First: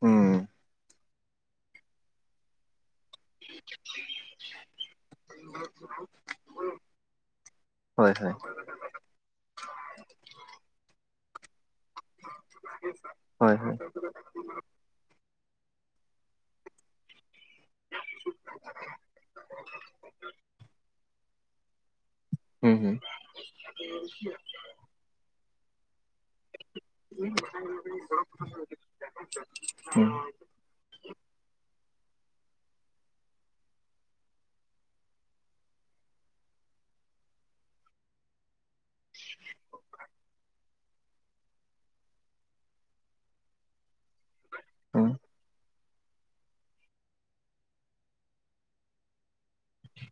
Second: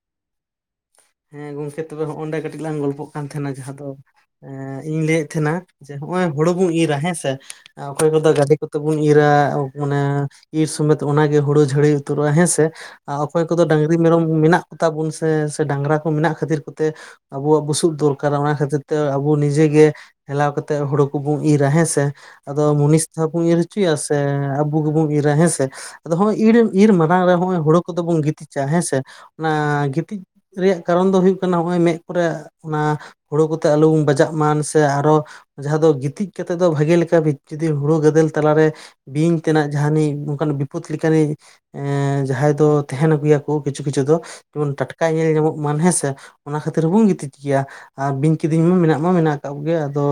ᱦᱩᱸ ᱦᱮᱸ ᱜᱚᱝᱠᱮ ᱛᱚᱵᱮ ᱦᱚᱸᱜᱼᱚᱱᱰᱮ ᱠᱟᱹᱴᱤᱡ ᱞᱟᱝ ᱜᱚᱞᱯᱚᱜ ᱠᱟᱱ ᱛᱟᱦᱮᱱᱟ ᱡᱟᱦᱟᱸ ᱫᱚ ᱤᱧ ᱞᱟᱹᱭᱮᱫ ᱛᱟᱦᱮᱱᱟ ᱡᱮ ᱦᱚᱜᱼᱚᱭ ᱦᱳᱲᱳ ᱵᱚᱱ ᱤᱨᱟ ᱦᱮᱸᱥᱮ ᱚᱠᱚᱭ ᱦᱳᱭ ᱠᱚᱫᱚ ᱦᱳᱭ [inaudible] ᱠᱚᱛᱮ ᱵᱚᱱ ᱤᱨᱟ ᱢᱟᱱᱮ ᱤᱨ ᱥᱚᱢᱮᱛ ᱚᱱᱟᱜᱮ ᱦᱳᱲᱳ ᱡᱷᱟᱹᱲᱤ ᱦᱮᱸ ᱥᱮ ᱚᱠᱚᱭ ᱦᱳᱭ ᱦᱳᱭ ᱠᱚᱫᱚ ᱦᱩᱸ [unintelligible] ᱢᱮᱨᱚᱢ ᱢᱮᱱᱟᱜ ᱠᱚᱛᱟ ᱵᱚᱱ ᱥᱮ ᱥᱮ ᱰᱟᱝᱨᱟ ᱠᱚ ᱢᱮᱱᱟᱜ ᱠᱷᱟᱹᱛᱤᱨ ᱠᱚᱛᱮ ᱟᱵᱚᱣᱟᱜ ᱵᱩᱥᱩᱜ ᱫᱚᱨᱠᱟᱨᱟ ᱚᱱᱟ ᱠᱷᱟᱹᱛᱤᱨ ᱛᱮ ᱟᱵᱚ ᱱᱤᱡᱮᱜᱮ ᱦᱮᱞᱟᱣ ᱠᱟᱛᱮᱜ ᱦᱳᱲᱳ ᱠᱚᱵᱚᱱ ᱤᱨᱟ ᱦᱮᱸᱥᱮ ᱟᱫᱚ ᱦᱩᱸ ᱢᱩᱱᱤᱥ ᱛᱮᱦᱚᱸ ᱵᱚᱱ ᱤᱨ ᱦᱚᱪᱚᱭᱟ ᱥᱮ ᱟᱵᱚ ᱜᱮᱵᱚᱱ ᱤᱨᱟ ᱦᱮᱸᱥᱮ ᱟᱫᱚ ᱦᱚᱜ-ᱚᱭ ᱤᱨ ᱤᱨ ᱢᱟᱲᱟᱝ ᱨᱮ ᱦᱚᱜᱼᱚᱭ ᱦᱳᱲᱳ ᱠᱚᱫᱚ ᱵᱚᱱ ᱜᱤᱛᱤᱡᱟ ᱦᱮᱸ ᱥᱮ ᱚᱱᱟ ᱦᱩᱸ ᱜᱤᱛᱤᱡ ᱨᱮᱭᱟᱜ ᱠᱟᱨᱚᱱ ᱫᱚ ᱦᱳᱭᱳᱜ ᱠᱟᱱᱟ, ᱦᱚᱜ-ᱚᱭ ᱢᱮᱫ ᱠᱚᱨᱮ ᱚᱱᱟ ᱦᱳᱲᱳ ᱠᱚᱛᱮ ᱟᱞᱚ ᱵᱚᱱ ᱵᱟᱡᱟᱜ ᱢᱟ ᱥᱮ ᱟᱨᱚ ᱡᱟᱦᱟᱸ ᱫᱚ ᱜᱤᱛᱤᱡ ᱠᱟᱛᱮ ᱫᱚ ᱵᱷᱟᱜᱮ ᱞᱮᱠᱟ ᱡᱩᱫᱤ ᱦᱳᱲᱳ ᱜᱟᱫᱮᱞ ᱛᱟᱞᱟᱨᱮ ᱵᱤᱧ ᱛᱮᱱᱟᱜ ᱡᱟᱦᱟᱱᱤᱡ ᱚᱝᱠᱟᱱ ᱵᱤᱯᱚᱛ ᱞᱮᱠᱟᱱᱤᱡ ᱮ ᱡᱟᱦᱟᱸᱭ ᱫᱚ ᱛᱟᱦᱮᱱ ᱟᱹᱜᱩᱭᱟ ᱠᱤᱪᱷᱩ ᱠᱤᱪᱷᱩ ᱫᱚ ᱡᱮᱢᱚᱱ ᱴᱟᱴᱠᱟ ᱦᱩᱸ ᱧᱮᱞ ᱧᱟᱢᱚᱜ ᱢᱟ ᱦᱮᱸᱥᱮ ᱚᱱᱟ ᱠᱷᱟᱹᱛᱤᱨ ᱦᱚᱸᱵᱚᱱ ᱜᱤᱛᱤᱡ ᱜᱮᱭᱟ ᱟᱨ ᱵᱤᱧ ᱠᱤᱫᱤᱧ ᱢᱟ ᱢᱮᱱᱟᱜ ᱢᱟ ᱢᱮᱱᱟᱜ ᱠᱟᱜ ᱠᱚᱜᱮᱭᱟ ᱟᱫᱚ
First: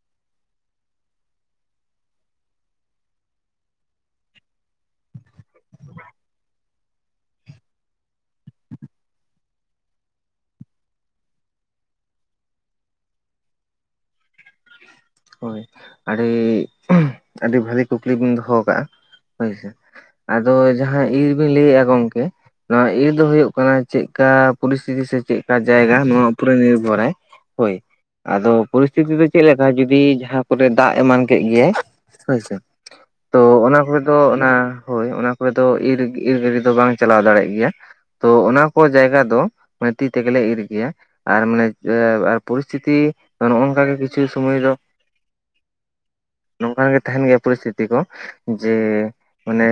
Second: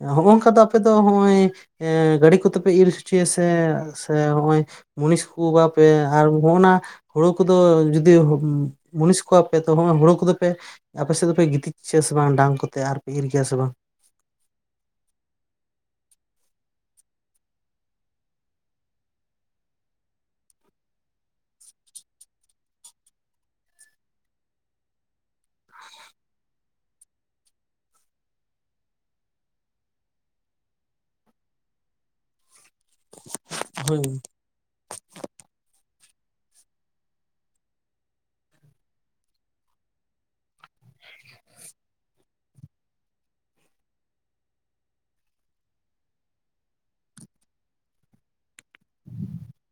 ᱦᱚᱜᱼᱚᱝᱠᱟ ᱫᱚ ᱟᱯᱮ ᱫᱚ ᱦᱚᱜᱼᱚᱭ ᱜᱟᱲᱤ ᱠᱚᱛᱮᱯᱮ ᱤᱨ ᱦᱚᱪᱚᱭᱟᱥᱮ ᱥᱮ ᱦᱚᱸᱜᱼᱚᱭ ᱢᱩᱱᱤᱥ ᱠᱚᱣᱟ ᱯᱮ ᱟᱨ ᱦᱚᱸᱜᱼᱚᱱᱟ ᱠᱚᱫᱚ ᱡᱩᱫᱤ ᱢᱩᱱᱤᱥ ᱠᱚᱣᱟᱯᱮ ᱛᱚ ᱦᱚᱜ-ᱚᱭ ᱦᱳᱲᱳ ᱠᱚᱫᱚ ᱯᱮ ᱟᱯᱮ ᱥᱮᱫ ᱫᱚᱯᱮ ᱜᱤᱛᱤᱡ ᱦᱚᱪᱚᱭᱟ ᱥᱮ ᱵᱟᱝ ᱰᱟᱝ ᱠᱚᱛᱮ ᱟᱨᱯᱮ ᱤᱨ ᱜᱮᱭᱟ ᱥᱮ ᱵᱟᱝ ᱦᱳᱭ ᱟᱹᱰᱤ, ᱟᱹᱰᱤ ᱵᱷᱟᱞᱮ ᱠᱩᱠᱞᱤ ᱵᱤᱱ ᱫᱚᱦᱚ ᱠᱟᱜᱼᱟ ᱦᱳᱭ ᱥᱮ ᱟᱫᱚ ᱡᱟᱦᱟᱸ ᱤᱨᱵᱤᱱ ᱞᱟᱹᱭᱮᱜᱼᱟ ᱜᱚᱢᱠᱮ ᱱᱚᱣᱟ ᱤᱭᱟᱹ ᱫᱚ ᱦᱳᱭᱳᱜ ᱠᱟᱱᱟ ᱪᱮᱫᱠᱟ ᱯᱚᱨᱤᱥᱛᱷᱤᱛᱤ ᱥᱮ ᱪᱮᱫᱠᱟ ᱡᱟᱭᱜᱟ ᱱᱚᱣᱟ ᱩᱯᱚᱨᱮ ᱱᱤᱨᱵᱷᱚᱨᱟᱭ ᱦᱳᱭ ᱟᱫᱚ ᱯᱚᱨᱤᱥᱛᱤᱛᱤ ᱫᱚ ᱪᱮᱫ ᱞᱮᱠᱟ ᱡᱚᱫᱤ ᱡᱟᱦᱟᱸ ᱠᱚᱨᱮ ᱫᱟᱜ ᱮᱢᱟᱱ ᱠᱮᱫ ᱜᱮᱭᱟᱭ ᱦᱳᱭᱥᱮ ᱛᱚ ᱚᱱᱟ ᱦᱳᱭ ᱠᱚᱨᱮ ᱫᱚ ᱜᱚᱝᱠᱮ᱾ ᱚᱱᱟ ᱦᱳᱭ ᱚᱱᱟ ᱠᱚᱨᱮ ᱫᱚ ᱤᱨ ᱤᱨ ᱜᱟᱹᱰᱤ ᱫᱚ ᱵᱟᱝ ᱪᱟᱞᱟᱣ ᱫᱟᱲᱮᱜ ᱜᱮᱭᱟ ᱛᱚ ᱚᱱᱟ ᱠᱚ ᱡᱟᱭᱜᱟ ᱫᱚ ᱛᱤ ᱛᱮᱜᱮ ᱞᱮ ᱤᱨ ᱜᱮᱭᱟ ᱟᱨ ᱢᱟᱱᱮ ᱯᱚᱨᱤᱥᱛᱷᱤᱛᱤ ᱱᱚᱜᱼᱚ ᱱᱚᱝᱠᱟᱜᱮ ᱠᱤᱪᱷᱩ ᱥᱚᱢᱚᱭ ᱫᱚ ᱱᱚᱝᱠᱟ ᱜᱮ ᱛᱟᱦᱮᱱ ᱜᱮᱭᱟ ᱯᱚᱨᱤᱥᱛᱷᱤᱛᱤ ᱠᱚ ᱡᱮ ᱚᱱᱮ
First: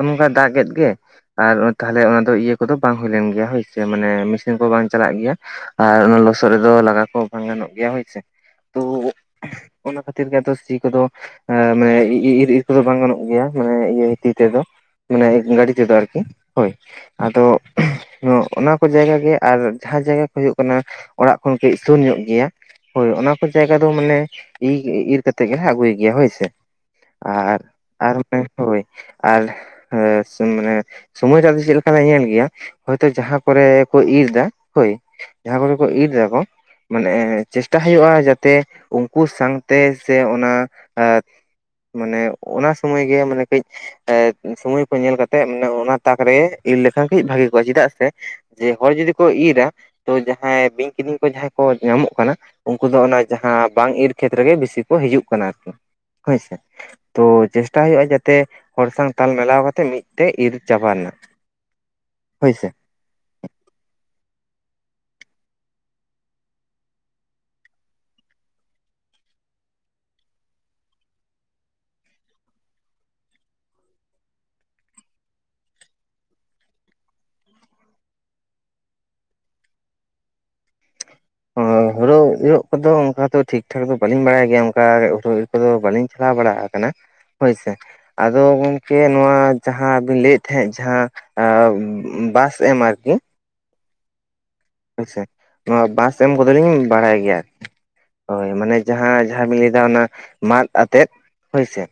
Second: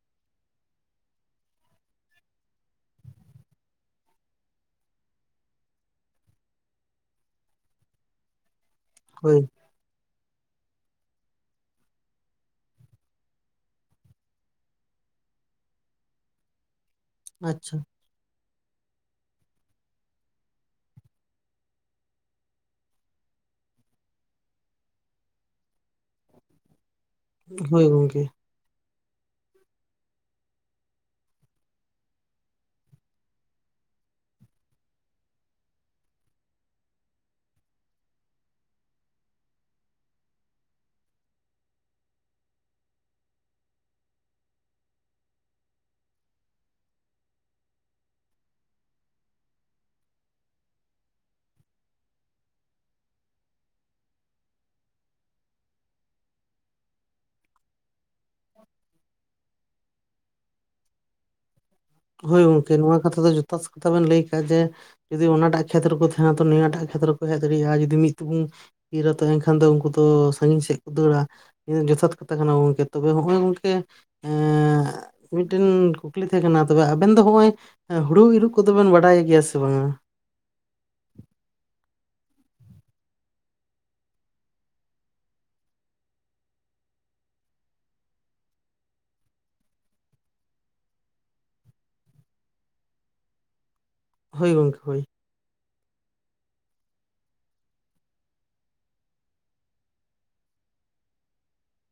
ᱚᱱᱠᱟ ᱫᱟᱜᱮᱫ ᱜᱮ ᱟᱨ ᱛᱟᱦᱚᱞᱮ ᱚᱱᱟ ᱫᱚ ᱤᱭᱟᱹ ᱠᱚᱫᱚ ᱵᱟᱝ ᱦᱩᱭ ᱞᱮᱱ ᱜᱮᱭᱟ ᱦᱳᱭᱥ ᱢᱟᱱᱮ ᱢᱮᱥᱤᱱ ᱠᱚ ᱵᱟᱝ ᱪᱟᱞᱟᱜ ᱜᱮᱭᱟ ᱟᱨ ᱚᱱᱟ ᱞᱚᱥᱚᱫ ᱨᱮᱫᱚ ᱞᱟᱜᱟ ᱠᱚ ᱵᱟᱝ ᱜᱟᱱᱚᱜ ᱜᱮᱭᱟ ᱦᱳᱭᱥᱮ ᱛᱚ ᱦᱳᱭ ᱚᱱᱟ ᱠᱷᱟᱹᱛᱤᱨ ᱜᱮ ᱟᱫᱚ ᱥᱤ ᱠᱚᱫᱚ ᱮ ᱢᱟᱱᱮ ᱤᱨ ᱤᱨ ᱠᱚᱫᱚ ᱵᱟᱝ ᱜᱟᱱᱚᱜ ᱜᱮᱭᱟ ᱢᱟᱱᱮ ᱤᱭᱟᱹ ᱛᱤ ᱛᱮᱫᱚ ᱢᱟᱱᱮ ᱜᱟᱹᱰᱤ ᱛᱮᱫᱚ ᱟᱨᱠᱤ ᱦᱳᱭ ᱟᱫᱚ, ᱟᱪᱪᱷᱟ ᱱᱚᱣᱟ ᱚᱱᱟ ᱠᱚ ᱡᱟᱭᱜᱟ ᱜᱮ ᱟᱨ ᱡᱟᱦᱟᱸ ᱡᱟᱭᱜᱟ ᱠᱚ ᱦᱳᱭᱳᱜ ᱠᱟᱱᱟ ᱚᱲᱟᱜ ᱠᱷᱚᱱ ᱠᱟᱹᱡ ᱥᱩᱨ ᱧᱚᱜ ᱜᱮᱭᱟ ᱦᱳᱭ ᱚᱱᱟ ᱠᱚ ᱡᱟᱭᱜᱟ ᱫᱚ ᱢᱟᱱᱮ ᱤᱨ ᱤᱨ ᱠᱟᱛᱮᱫ ᱜᱮᱞᱮ ᱟᱹᱜᱩᱭ ᱜᱮᱭᱟ ᱦᱳᱭ ᱥᱮ ᱟᱨ ᱦᱳᱭ ᱟᱨ ᱜᱚᱝᱠᱮ [unintelligible] ᱦᱳᱭ ᱟᱨ ᱦᱮᱸ ᱥᱮ ᱢᱟᱱᱮ ᱥᱚᱢᱚᱭ ᱨᱮ ᱟᱫᱚ ᱪᱮᱫ ᱞᱮᱠᱟ ᱞᱮ ᱧᱮᱞ ᱜᱮᱭᱟ ᱦᱚᱭᱛᱚ ᱡᱟᱦᱟᱸ ᱠᱚᱨᱮ ᱠᱚ ᱤᱨ ᱫᱟ ᱦᱳᱭ ᱡᱟᱦᱟᱸ ᱠᱚ ᱜᱮ ᱠᱚ ᱤᱨ ᱫᱟᱠᱚ ᱢᱟᱱᱮ ᱪᱮᱥᱴᱟ ᱦᱩᱭᱩᱜᱼᱟ ᱡᱟᱛᱮ ᱩᱱᱠᱩ ᱥᱟᱝᱛᱮ ᱥᱮ ᱚᱱᱟ ᱮ ᱢᱟᱱᱮ ᱚᱱᱟ ᱥᱳᱢᱳᱭ ᱜᱮ ᱢᱟᱱᱮ ᱠᱟᱹᱡ ᱥᱳᱢᱳᱭ ᱠᱚ ᱧᱮᱞ ᱠᱟᱛᱮᱜ ᱚᱱᱟ ᱛᱟᱠ ᱨᱮ ᱤᱨ ᱞᱮᱠᱷᱟᱱ ᱠᱟᱹᱡ ᱵᱷᱟᱹᱜᱮ ᱠᱚᱜᱼᱟ ᱪᱮᱫᱟᱜ ᱥᱮ ᱡᱮ ᱦᱚᱲ ᱡᱩᱫᱤ ᱠᱚ ᱤᱨᱟ ᱛᱚ ᱡᱟᱦᱟᱸᱭ ᱵᱤᱧ ᱠᱤᱫᱤᱧ ᱠᱚ ᱡᱟᱦᱟᱸᱭ ᱠᱚ ᱧᱟᱢᱚᱜ ᱠᱟᱱᱟ ᱩᱱᱠᱩ ᱫᱚ ᱚᱱᱟ ᱡᱟᱦᱟᱸ ᱵᱟᱝ ᱤᱨ ᱠᱷᱮᱛ ᱨᱮ ᱜᱮ ᱵᱮᱥᱤ ᱠᱚ ᱦᱤᱡᱩᱜ ᱠᱟᱱᱟ ᱟᱨᱠᱤ ᱦᱳᱭᱥᱮ ᱛᱚ ᱪᱮᱥᱴᱟ ᱦᱳᱭᱳᱜᱼᱟ ᱡᱟᱛᱮ ᱦᱚᱲ ᱥᱟᱝ ᱛᱟᱞ ᱢᱮᱞᱟᱣ ᱠᱟᱛᱮ ᱢᱤᱫ ᱛᱮ ᱤᱨ ᱪᱟᱵᱟ ᱨᱮᱱᱟᱜ [inaudible] ᱦᱳᱭ ᱦᱳᱭᱥᱮ ᱜᱚᱝᱠᱮ ᱱᱚᱣᱟ ᱠᱟᱛᱷᱟ ᱫᱚ ᱡᱚᱛᱷᱟᱛ ᱠᱟᱛᱷᱟ ᱵᱮᱱ ᱞᱟᱹᱭ ᱠᱟᱜᱼᱟ ᱡᱮ ᱡᱩᱫᱤ ᱚᱱᱟᱴᱟᱜ ᱠᱷᱮᱛ ᱨᱮᱠᱚ ᱛᱟᱦᱮᱱᱟ ᱛᱚ ᱱᱤᱭᱟᱹᱴᱟᱜ ᱠᱷᱮᱛᱨᱮ ᱨᱮᱠᱚ ᱦᱮᱡ ᱫᱟᱲᱮᱭᱟᱜᱼᱟ ᱡᱩᱫᱤ ᱢᱤᱫ ᱛᱮ ᱵᱩᱱ ᱤᱨᱟ ᱛᱟᱦᱮᱱ ᱠᱷᱟᱱ ᱫᱚ ᱩᱱᱠᱩ ᱫᱚ ᱥᱟᱺᱜᱤᱧ ᱥᱮᱫ ᱠᱚ ᱫᱟᱹᱲᱟ ᱡᱚᱛᱷᱟᱛ ᱠᱟᱛᱷᱟ ᱠᱟᱱᱟ ᱜᱚᱝᱠᱮ ᱛᱚᱵᱮ ᱦᱚᱜᱼᱚᱭ ᱜᱚᱝᱠᱮ ᱮ ᱢᱤᱫᱴᱮᱱ ᱠᱩᱠᱞᱤ ᱛᱟᱦᱮᱸ ᱠᱟᱱᱟ ᱛᱚᱵᱮ ᱟᱵᱮᱱ ᱫᱚ ᱦᱚᱜ-ᱚᱭ ᱦᱩᱲᱩ ᱤᱨᱚᱜ ᱠᱚᱫᱚᱵᱮᱱ ᱵᱟᱰᱟᱭ ᱜᱮᱭᱟ ᱥᱮ ᱵᱟᱝᱟ ᱦᱳᱲᱳ ᱤᱨᱚᱜ ᱠᱚᱫᱚ ᱚᱱᱠᱟ ᱫᱚ ᱴᱷᱤᱠ ᱴᱷᱟᱠ ᱫᱚ ᱵᱟᱹᱞᱤᱧ ᱵᱟᱲᱟᱭ ᱜᱮᱭᱟ ᱚᱱᱠᱟ ᱦᱳᱲᱳ ᱟᱫᱚ ᱵᱟᱹᱞᱤᱧ ᱪᱟᱞᱟᱣ ᱵᱟᱲᱟ ᱟᱠᱟᱱᱟ ᱦᱳᱭᱥᱮ ᱟᱫᱚ ᱜᱚᱢᱠᱮ ᱱᱚᱣᱟ ᱡᱟᱦᱟᱸ ᱵᱤᱱ ᱞᱟᱹᱭᱮᱫ ᱛᱟᱦᱮᱸᱫ ᱡᱟᱦᱟᱸ ᱵᱟᱥ ᱮᱢ ᱟᱨᱠᱤ ᱦᱳᱭ ᱜᱚᱝᱠᱮ ᱦᱳᱭ ᱦᱳᱭᱥᱮ ᱱᱚᱣᱟ ᱵᱟᱥ ᱮᱢ ᱠᱚᱫᱚᱞᱤᱧ ᱵᱟᱲᱟᱭ ᱜᱮᱭᱟ ᱟᱨᱠᱤ ᱦᱳᱭ ᱢᱟᱱᱮ ᱡᱟᱦᱟᱸ ᱡᱟᱦᱟᱸ ᱵᱤᱱ ᱞᱟᱹᱭ ᱫᱟᱲᱟ ᱚᱱᱟ ᱢᱟᱫ ᱟᱛᱮᱫ ᱦᱳᱭᱥᱮ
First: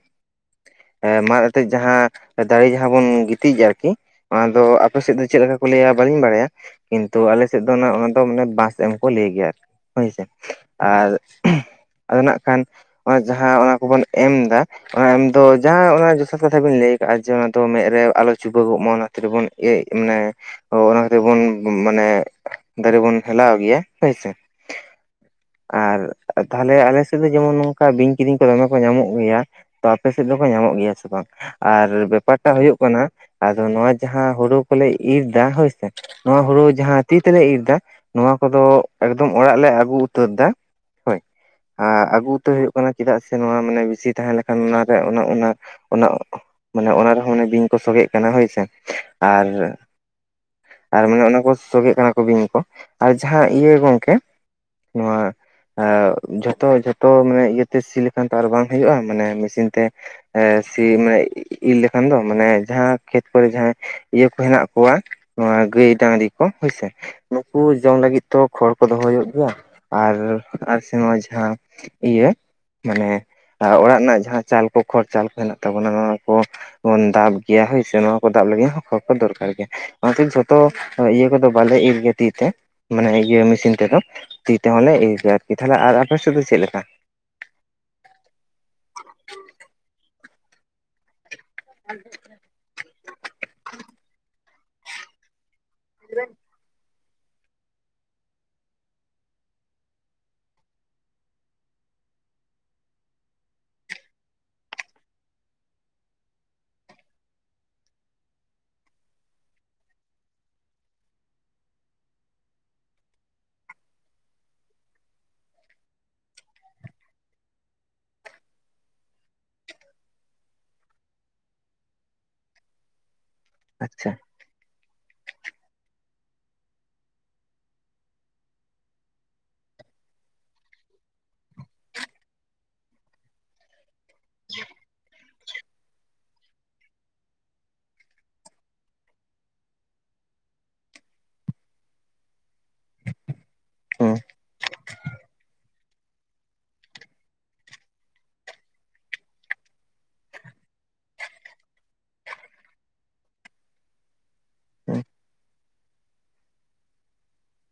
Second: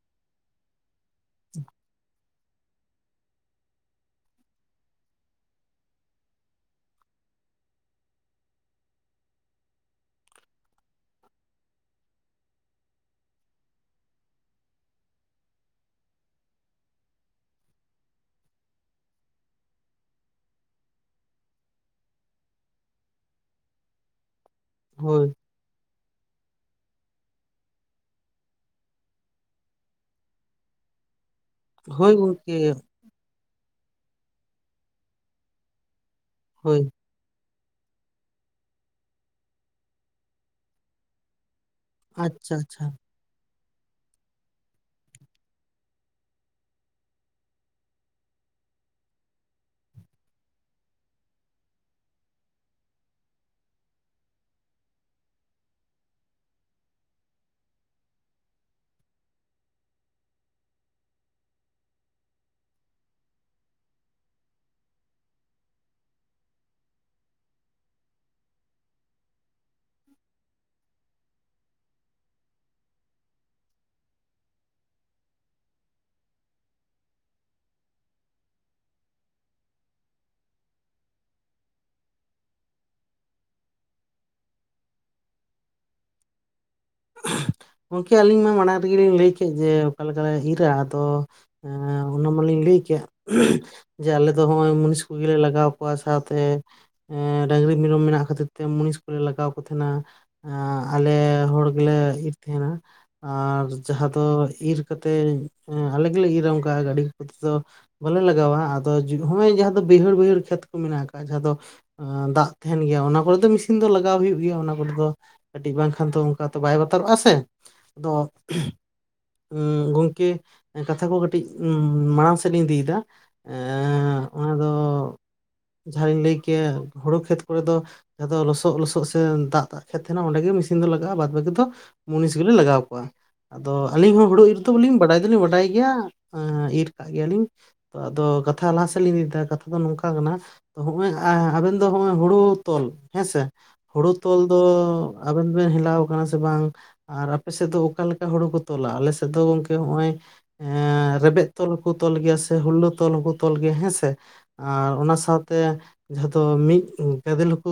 ᱢᱟᱫ ᱟᱛᱮᱜ ᱡᱟᱦᱟᱸ ᱫᱟᱨᱮ ᱡᱟᱦᱟᱸ ᱵᱚᱱ ᱜᱤᱛᱤᱡ-ᱟ ᱟᱨᱠᱤ ᱚᱱᱟᱫᱚ ᱟᱯᱮ ᱥᱮᱫ ᱫᱚ ᱪᱮᱫ ᱞᱮᱠᱟ ᱠᱚ ᱞᱟᱹᱭᱟ ᱵᱟᱹᱞᱤᱧ ᱵᱟᱲᱟᱭᱟ ᱠᱤᱱᱛᱩ ᱟᱞᱮ ᱥᱮᱫ ᱫᱚ ᱚᱱᱟ ᱫᱚ ᱢᱟᱱᱮ ᱵᱟᱸᱥ ᱮᱢ ᱠᱚ ᱞᱟᱹᱭ ᱜᱮᱭᱟ ᱟᱨᱠᱤ ᱦᱳᱭᱥᱮ ᱟᱨ ᱟᱫᱚ ᱱᱟᱜ ᱠᱷᱟᱱ ᱚᱱᱟ ᱡᱟᱦᱟᱸ ᱚᱱᱟ ᱠᱚᱵᱚᱱ ᱮᱢ ᱫᱟ ᱚᱱᱟ ᱮᱢ ᱫᱚ ᱡᱟᱦᱟᱸ ᱚᱱᱟ ᱡᱚᱛᱷᱟᱛ ᱠᱟᱛᱷᱟ ᱵᱤᱱ ᱞᱟᱹᱭ ᱟᱠᱟᱜᱼᱟ ᱡᱮ ᱚᱱᱟ ᱫᱚ ᱢᱮᱫ ᱨᱮ ᱟᱞᱚ ᱪᱩᱵᱟᱹᱜᱚᱜ ᱢᱟ ᱚᱱᱟ ᱠᱷᱟᱛᱤᱨ ᱢᱟᱱᱮ ᱚᱱᱟ ᱠᱷᱟᱹᱛᱤᱨ ᱵᱚᱱ ᱢᱟᱱᱮ ᱫᱟᱨᱮ ᱵᱚᱱ ᱦᱮᱞᱟᱣ ᱜᱮᱭᱟ ᱦᱳᱭ ᱥᱮ ᱦᱳᱭ ᱟᱨ ᱛᱟᱦᱚᱞᱮ ᱟᱞᱮ ᱥᱮᱫ ᱫᱚ ᱡᱮᱢᱚᱱ ᱱᱚᱝᱠᱟ ᱵᱤᱧ ᱠᱤᱫᱤᱧ ᱠᱚ ᱫᱚᱢᱮ ᱠᱚ ᱧᱟᱢᱚᱜ ᱜᱮᱭᱟ ᱛᱚ ᱟᱯᱮ ᱥᱮᱫ ᱫᱚᱠᱚ ᱧᱟᱢᱚᱜ ᱜᱮᱭᱟ ᱥᱮ ᱵᱟᱝ ᱟᱨ ᱦᱳᱭ ᱜᱚᱝᱠᱮ ᱵᱮᱯᱟᱨᱴᱟᱜ ᱦᱳᱭᱳᱜ ᱠᱟᱱᱟ ᱟᱫᱚ ᱱᱚᱣᱟ ᱡᱟᱦᱟᱸ ᱦᱳᱲᱳ ᱠᱚᱞᱮ ᱤᱨ ᱫᱟ ᱦᱳᱭᱥᱮ ᱱᱚᱣᱟ ᱦᱳᱲᱳ ᱦᱳᱭ ᱡᱟᱦᱟᱸ ᱛᱤ ᱛᱮᱞᱮ ᱤᱨ ᱫᱟ ᱱᱚᱣᱟ ᱠᱚᱫᱚ ᱮᱠᱫᱚᱢ ᱚᱲᱟᱜ ᱞᱮ ᱟᱹᱜᱩ ᱩᱛᱟᱹᱨ ᱮᱫᱟ ᱦᱳᱭ ᱟᱹᱜᱩ ᱩᱛᱟᱹᱨ ᱟᱪᱪᱷᱟ ᱦᱩᱭᱩᱜ ᱟᱪᱪᱷᱟ ᱠᱟᱱᱟ ᱪᱮᱫᱟᱜ ᱥᱮ ᱱᱚᱣᱟ ᱢᱟᱱᱮ ᱵᱮᱥᱤ ᱛᱟᱦᱮᱸ ᱞᱮᱱᱠᱷᱟᱱ ᱚᱱᱟᱨᱮ ᱚᱱᱟ ᱚᱱᱟ ᱢᱟᱱᱮ ᱚᱱᱟ ᱨᱮᱦᱚᱸ ᱚᱱᱮ ᱵᱤᱧ ᱠᱚ ᱥᱚᱜᱮᱜ ᱠᱟᱱᱟ ᱦᱳᱭᱥᱮ ᱟᱨ ᱟᱨ ᱢᱟᱱᱮ ᱚᱱᱟ ᱠᱚ ᱥᱚᱜᱮᱜ ᱠᱟᱱᱟ ᱠᱚ ᱵᱤᱧ ᱠᱚ ᱟᱨ ᱡᱟᱦᱟᱸ ᱤᱭᱟᱹ ᱜᱚᱢᱠᱮ ᱱᱚᱣᱟ ᱡᱷᱚᱛᱚ ᱡᱷᱚᱛᱚ ᱢᱟᱱᱮ ᱤᱭᱟᱹᱛᱮ ᱥᱤ ᱞᱮᱠᱷᱟᱱ ᱛᱚ ᱟᱨ ᱵᱟᱝ ᱦᱩᱭᱩᱜᱼᱟ ᱢᱟᱱᱮ ᱢᱮᱥᱤᱱ ᱛᱮ ᱥᱤ ᱢᱟᱱᱮ ᱤᱨ ᱞᱮᱠᱷᱟᱱ ᱫᱚ ᱢᱟᱱᱮ ᱡᱟᱦᱟᱸ ᱠᱷᱮᱛ ᱠᱚᱨᱮ ᱡᱟᱦᱟᱸᱟ ᱤᱭᱟᱹ ᱠᱚ ᱦᱮᱱᱟᱜ ᱠᱚᱣᱟ ᱱᱚᱣᱟ ᱜᱟᱹᱭ ᱰᱟᱝᱨᱤ ᱠᱚ ᱥᱮ ᱱᱩᱠᱩ ᱡᱚᱢ ᱞᱟᱹᱜᱤᱫ ᱛᱚ ᱠᱷᱚᱲ ᱠᱚ ᱫᱚᱦᱚ ᱦᱩᱭᱩᱜ ᱜᱮᱭᱟ ᱟᱨ ᱟᱨ ᱥᱮ ᱱᱚᱣᱟᱜ ᱡᱟᱦᱟᱸ ᱤᱭᱟᱹ ᱢᱟᱱᱮ ᱚᱲᱟᱜ ᱨᱮᱱᱟᱜ ᱡᱟᱦᱟᱸ ᱪᱟᱞ ᱠᱚ ᱠᱷᱚᱲ ᱪᱟᱞ ᱠᱚ ᱦᱮᱱᱟᱜ ᱛᱟᱵᱚᱱᱟ ᱱᱚᱣᱟ ᱠᱚ ᱫᱟᱵ ᱜᱮᱭᱟ ᱦᱳᱭ ᱥᱮ ᱱᱚᱣᱟ ᱠᱚ ᱫᱟᱵ ᱞᱟᱹᱜᱤᱫ ᱦᱚᱸ ᱠᱷ ᱠᱚ ᱫᱚᱨᱠᱟᱨ ᱜᱮᱭᱟ ᱚᱱᱟᱛᱮ ᱡᱷᱚᱛᱚ ᱤᱭᱟᱹ ᱠᱚᱫᱚ ᱵᱟᱞᱮ ᱤᱨ ᱜᱮᱭᱟ ᱛᱤ ᱛᱮ ᱢᱟᱱᱮ ᱤᱭᱟᱹ ᱢᱮᱥᱤᱱ ᱛᱮᱫᱚ ᱛᱤ ᱛᱮᱦᱚᱸᱞᱮ ᱤᱨ ᱟᱨᱠᱤ ᱛᱟᱦᱮ ᱟᱨ ᱟᱯᱮ ᱥᱮᱫ ᱫᱚ ᱪᱮᱫ ᱞᱮᱠᱟ ᱜᱚᱢᱠᱮ ᱟᱹᱞᱤᱧ ᱢᱟ ᱢᱟᱲᱟᱝ ᱨᱮᱜᱮᱞᱤᱧ ᱞᱟᱹᱭ ᱠᱮᱫ ᱡᱮ ᱚᱠᱟ ᱞᱮᱠᱟᱞᱮ ᱤᱨ ᱟ ᱟᱫᱚ ᱮᱸ ᱟ [unintelligible] ᱚᱱᱟ ᱢᱟᱞᱤᱧ ᱞᱟᱹᱭ ᱠᱮᱫᱮᱜ ᱡᱮ ᱟᱞᱮ ᱫᱚ ᱱᱚᱜ ᱢᱩᱱᱤᱥ ᱠᱚᱜᱮᱞᱮ ᱞᱟᱜᱟᱣ ᱠᱚᱣᱟ ᱥᱟᱶᱛᱮ ᱰᱟᱝᱨᱤ ᱢᱮᱨᱚᱢ ᱢᱮᱱᱟᱜ ᱠᱷᱟᱹᱛᱤᱨ ᱛᱮ ᱢᱩᱱᱤᱥ ᱠᱚᱞᱮ ᱞᱟᱜᱟᱣ ᱠᱚ ᱛᱟᱦᱮᱸᱱᱟ ᱟᱞᱮ ᱦᱚᱲ ᱜᱮᱞᱮ ᱤᱨ ᱛᱟᱦᱟᱱᱟ ᱟᱨ ᱡᱟᱦᱟᱸ ᱫᱚ ᱤᱨ ᱠᱟᱛᱮᱫ ᱟᱞᱮ ᱜᱮᱞᱮ ᱤᱨᱟᱢ ᱠᱟᱜᱼᱟ ᱜᱟᱹᱰᱤ ᱠᱚ ᱛᱮᱫ ᱫᱚ ᱵᱟᱞᱮ ᱞᱟᱜᱟᱣᱟ ᱟᱫᱚ ᱦᱚᱸᱜᱼᱚᱭ ᱡᱟᱦᱟᱸ ᱫᱚ ᱵᱟᱹᱭᱦᱟᱹᱲ ᱵᱟᱹᱭᱦᱟᱹᱲ ᱠᱷᱮᱛ ᱠᱚ ᱢᱮᱱᱟᱜ ᱟᱠᱟᱫ ᱡᱟᱦᱟᱸ ᱫᱚ ᱫᱟᱜ ᱛᱟᱦᱮᱱ ᱜᱮᱭᱟ ᱚᱱᱟ ᱠᱚᱨᱮ ᱫᱚ ᱢᱮᱥᱤᱱ ᱫᱚ ᱞᱟᱜᱟᱣ ᱦᱩᱭᱩᱜ ᱜᱮᱭᱟ ᱚᱱᱟ ᱠᱚᱨᱮ ᱫᱚ ᱠᱟᱹᱴᱤᱡ ᱵᱟᱝᱠᱷᱟᱱ ᱫᱚ ᱚᱱᱠᱟᱛᱮ ᱵᱟᱭ ᱵᱟᱛᱟᱨᱚᱜᱼᱟ ᱥᱮ ᱟᱫᱚ ᱜᱚᱢᱠᱮ ᱠᱟᱛᱷᱟ ᱠᱚ ᱠᱟᱹᱴᱤᱡ ᱢᱟᱲᱟᱝ ᱥᱮᱫ ᱤᱧ ᱤᱫᱤᱭᱮᱫᱟ ᱟᱪᱪᱷᱟ ᱮᱸ ᱚᱱᱟ ᱫᱚ ᱡᱟᱦᱟᱸᱤᱧ ᱞᱟᱹᱭ ᱠᱮᱭᱟ ᱦᱩᱲᱩ ᱠᱷᱮᱛ ᱠᱚᱨᱮ ᱫᱚ ᱡᱟᱦᱟᱸ ᱫᱚ ᱞᱚᱥᱚᱜ ᱞᱚᱥᱚᱫ ᱥᱮ ᱫᱟᱜ ᱫᱟᱜ ᱠᱷᱮᱫ ᱛᱟᱦᱮᱱᱟ ᱚᱸᱰᱮ ᱜᱮ ᱢᱮᱥᱤᱱ ᱫᱚ ᱞᱟᱜᱟᱜᱼᱟ ᱵᱟ ᱵᱷᱟᱠᱤ ᱢᱩᱱᱤᱥ ᱜᱮᱞᱮ ᱞᱟᱜᱟᱣ ᱠᱚᱣᱟ ᱟᱫᱚ ᱟᱞᱤᱧ ᱦᱚᱸ ᱦᱩᱲᱩ ᱤᱨ ᱨᱮᱫᱚᱧ ᱵᱟᱰᱟᱭ ᱟᱧ ᱵᱟᱰᱟᱭ ᱜᱮᱭᱟ ᱤᱨ ᱠᱟᱜ ᱜᱮᱭᱟᱞᱤᱧ ᱟᱫᱚ ᱠᱟᱛᱷᱟ ᱞᱟᱦᱟ ᱥᱮᱫ ᱞᱤᱧ ᱞᱟᱹᱭᱫᱟ ᱠᱟᱛᱷᱟ ᱫᱚ ᱱᱚᱝᱠᱟ ᱠᱟᱱᱟ ᱦᱚᱸᱜᱼᱚᱭ ᱟᱵᱮᱱ ᱫᱚᱜᱚᱭ ᱦᱩᱲᱩ ᱛᱚᱞ ᱦᱮᱸᱥᱮ ᱦᱳᱲᱩ ᱦᱩᱸ ᱛᱚᱞ ᱫᱚ ᱟᱵᱮᱱ ᱵᱮᱱ ᱦᱮᱞᱟᱣ ᱠᱟᱱᱟ ᱥᱮ ᱵᱟᱝ ᱟᱨ ᱟᱯᱮ ᱥᱮᱫ ᱫᱚ ᱚᱠᱟᱞᱮᱠᱟ ᱦᱩᱲᱩ ᱠᱚ ᱛᱚᱞᱟ ᱟᱞᱮ ᱥᱮᱫ ᱫᱚ ᱜᱚᱝᱠᱮ ᱱᱚᱜᱼᱚᱭ ᱮᱸ ᱨᱮᱵᱮᱫ ᱛᱚᱞ ᱦᱚᱸᱠᱚ ᱛᱚᱞ ᱜᱮᱭᱟ ᱥᱮ ᱦᱩᱞᱟᱹ ᱛᱚᱞ ᱦᱚᱸᱠᱚ ᱛᱚᱞ ᱜᱮᱭᱟ ᱦᱮᱸᱥᱮ ᱟᱨ ᱦᱩᱸ ᱚᱱᱟ ᱥᱟᱶᱛᱮ ᱡᱟᱦᱟᱸ ᱫᱚ ᱢᱤᱫ ᱜᱟᱫᱮᱞ ᱦᱚᱸᱠᱚ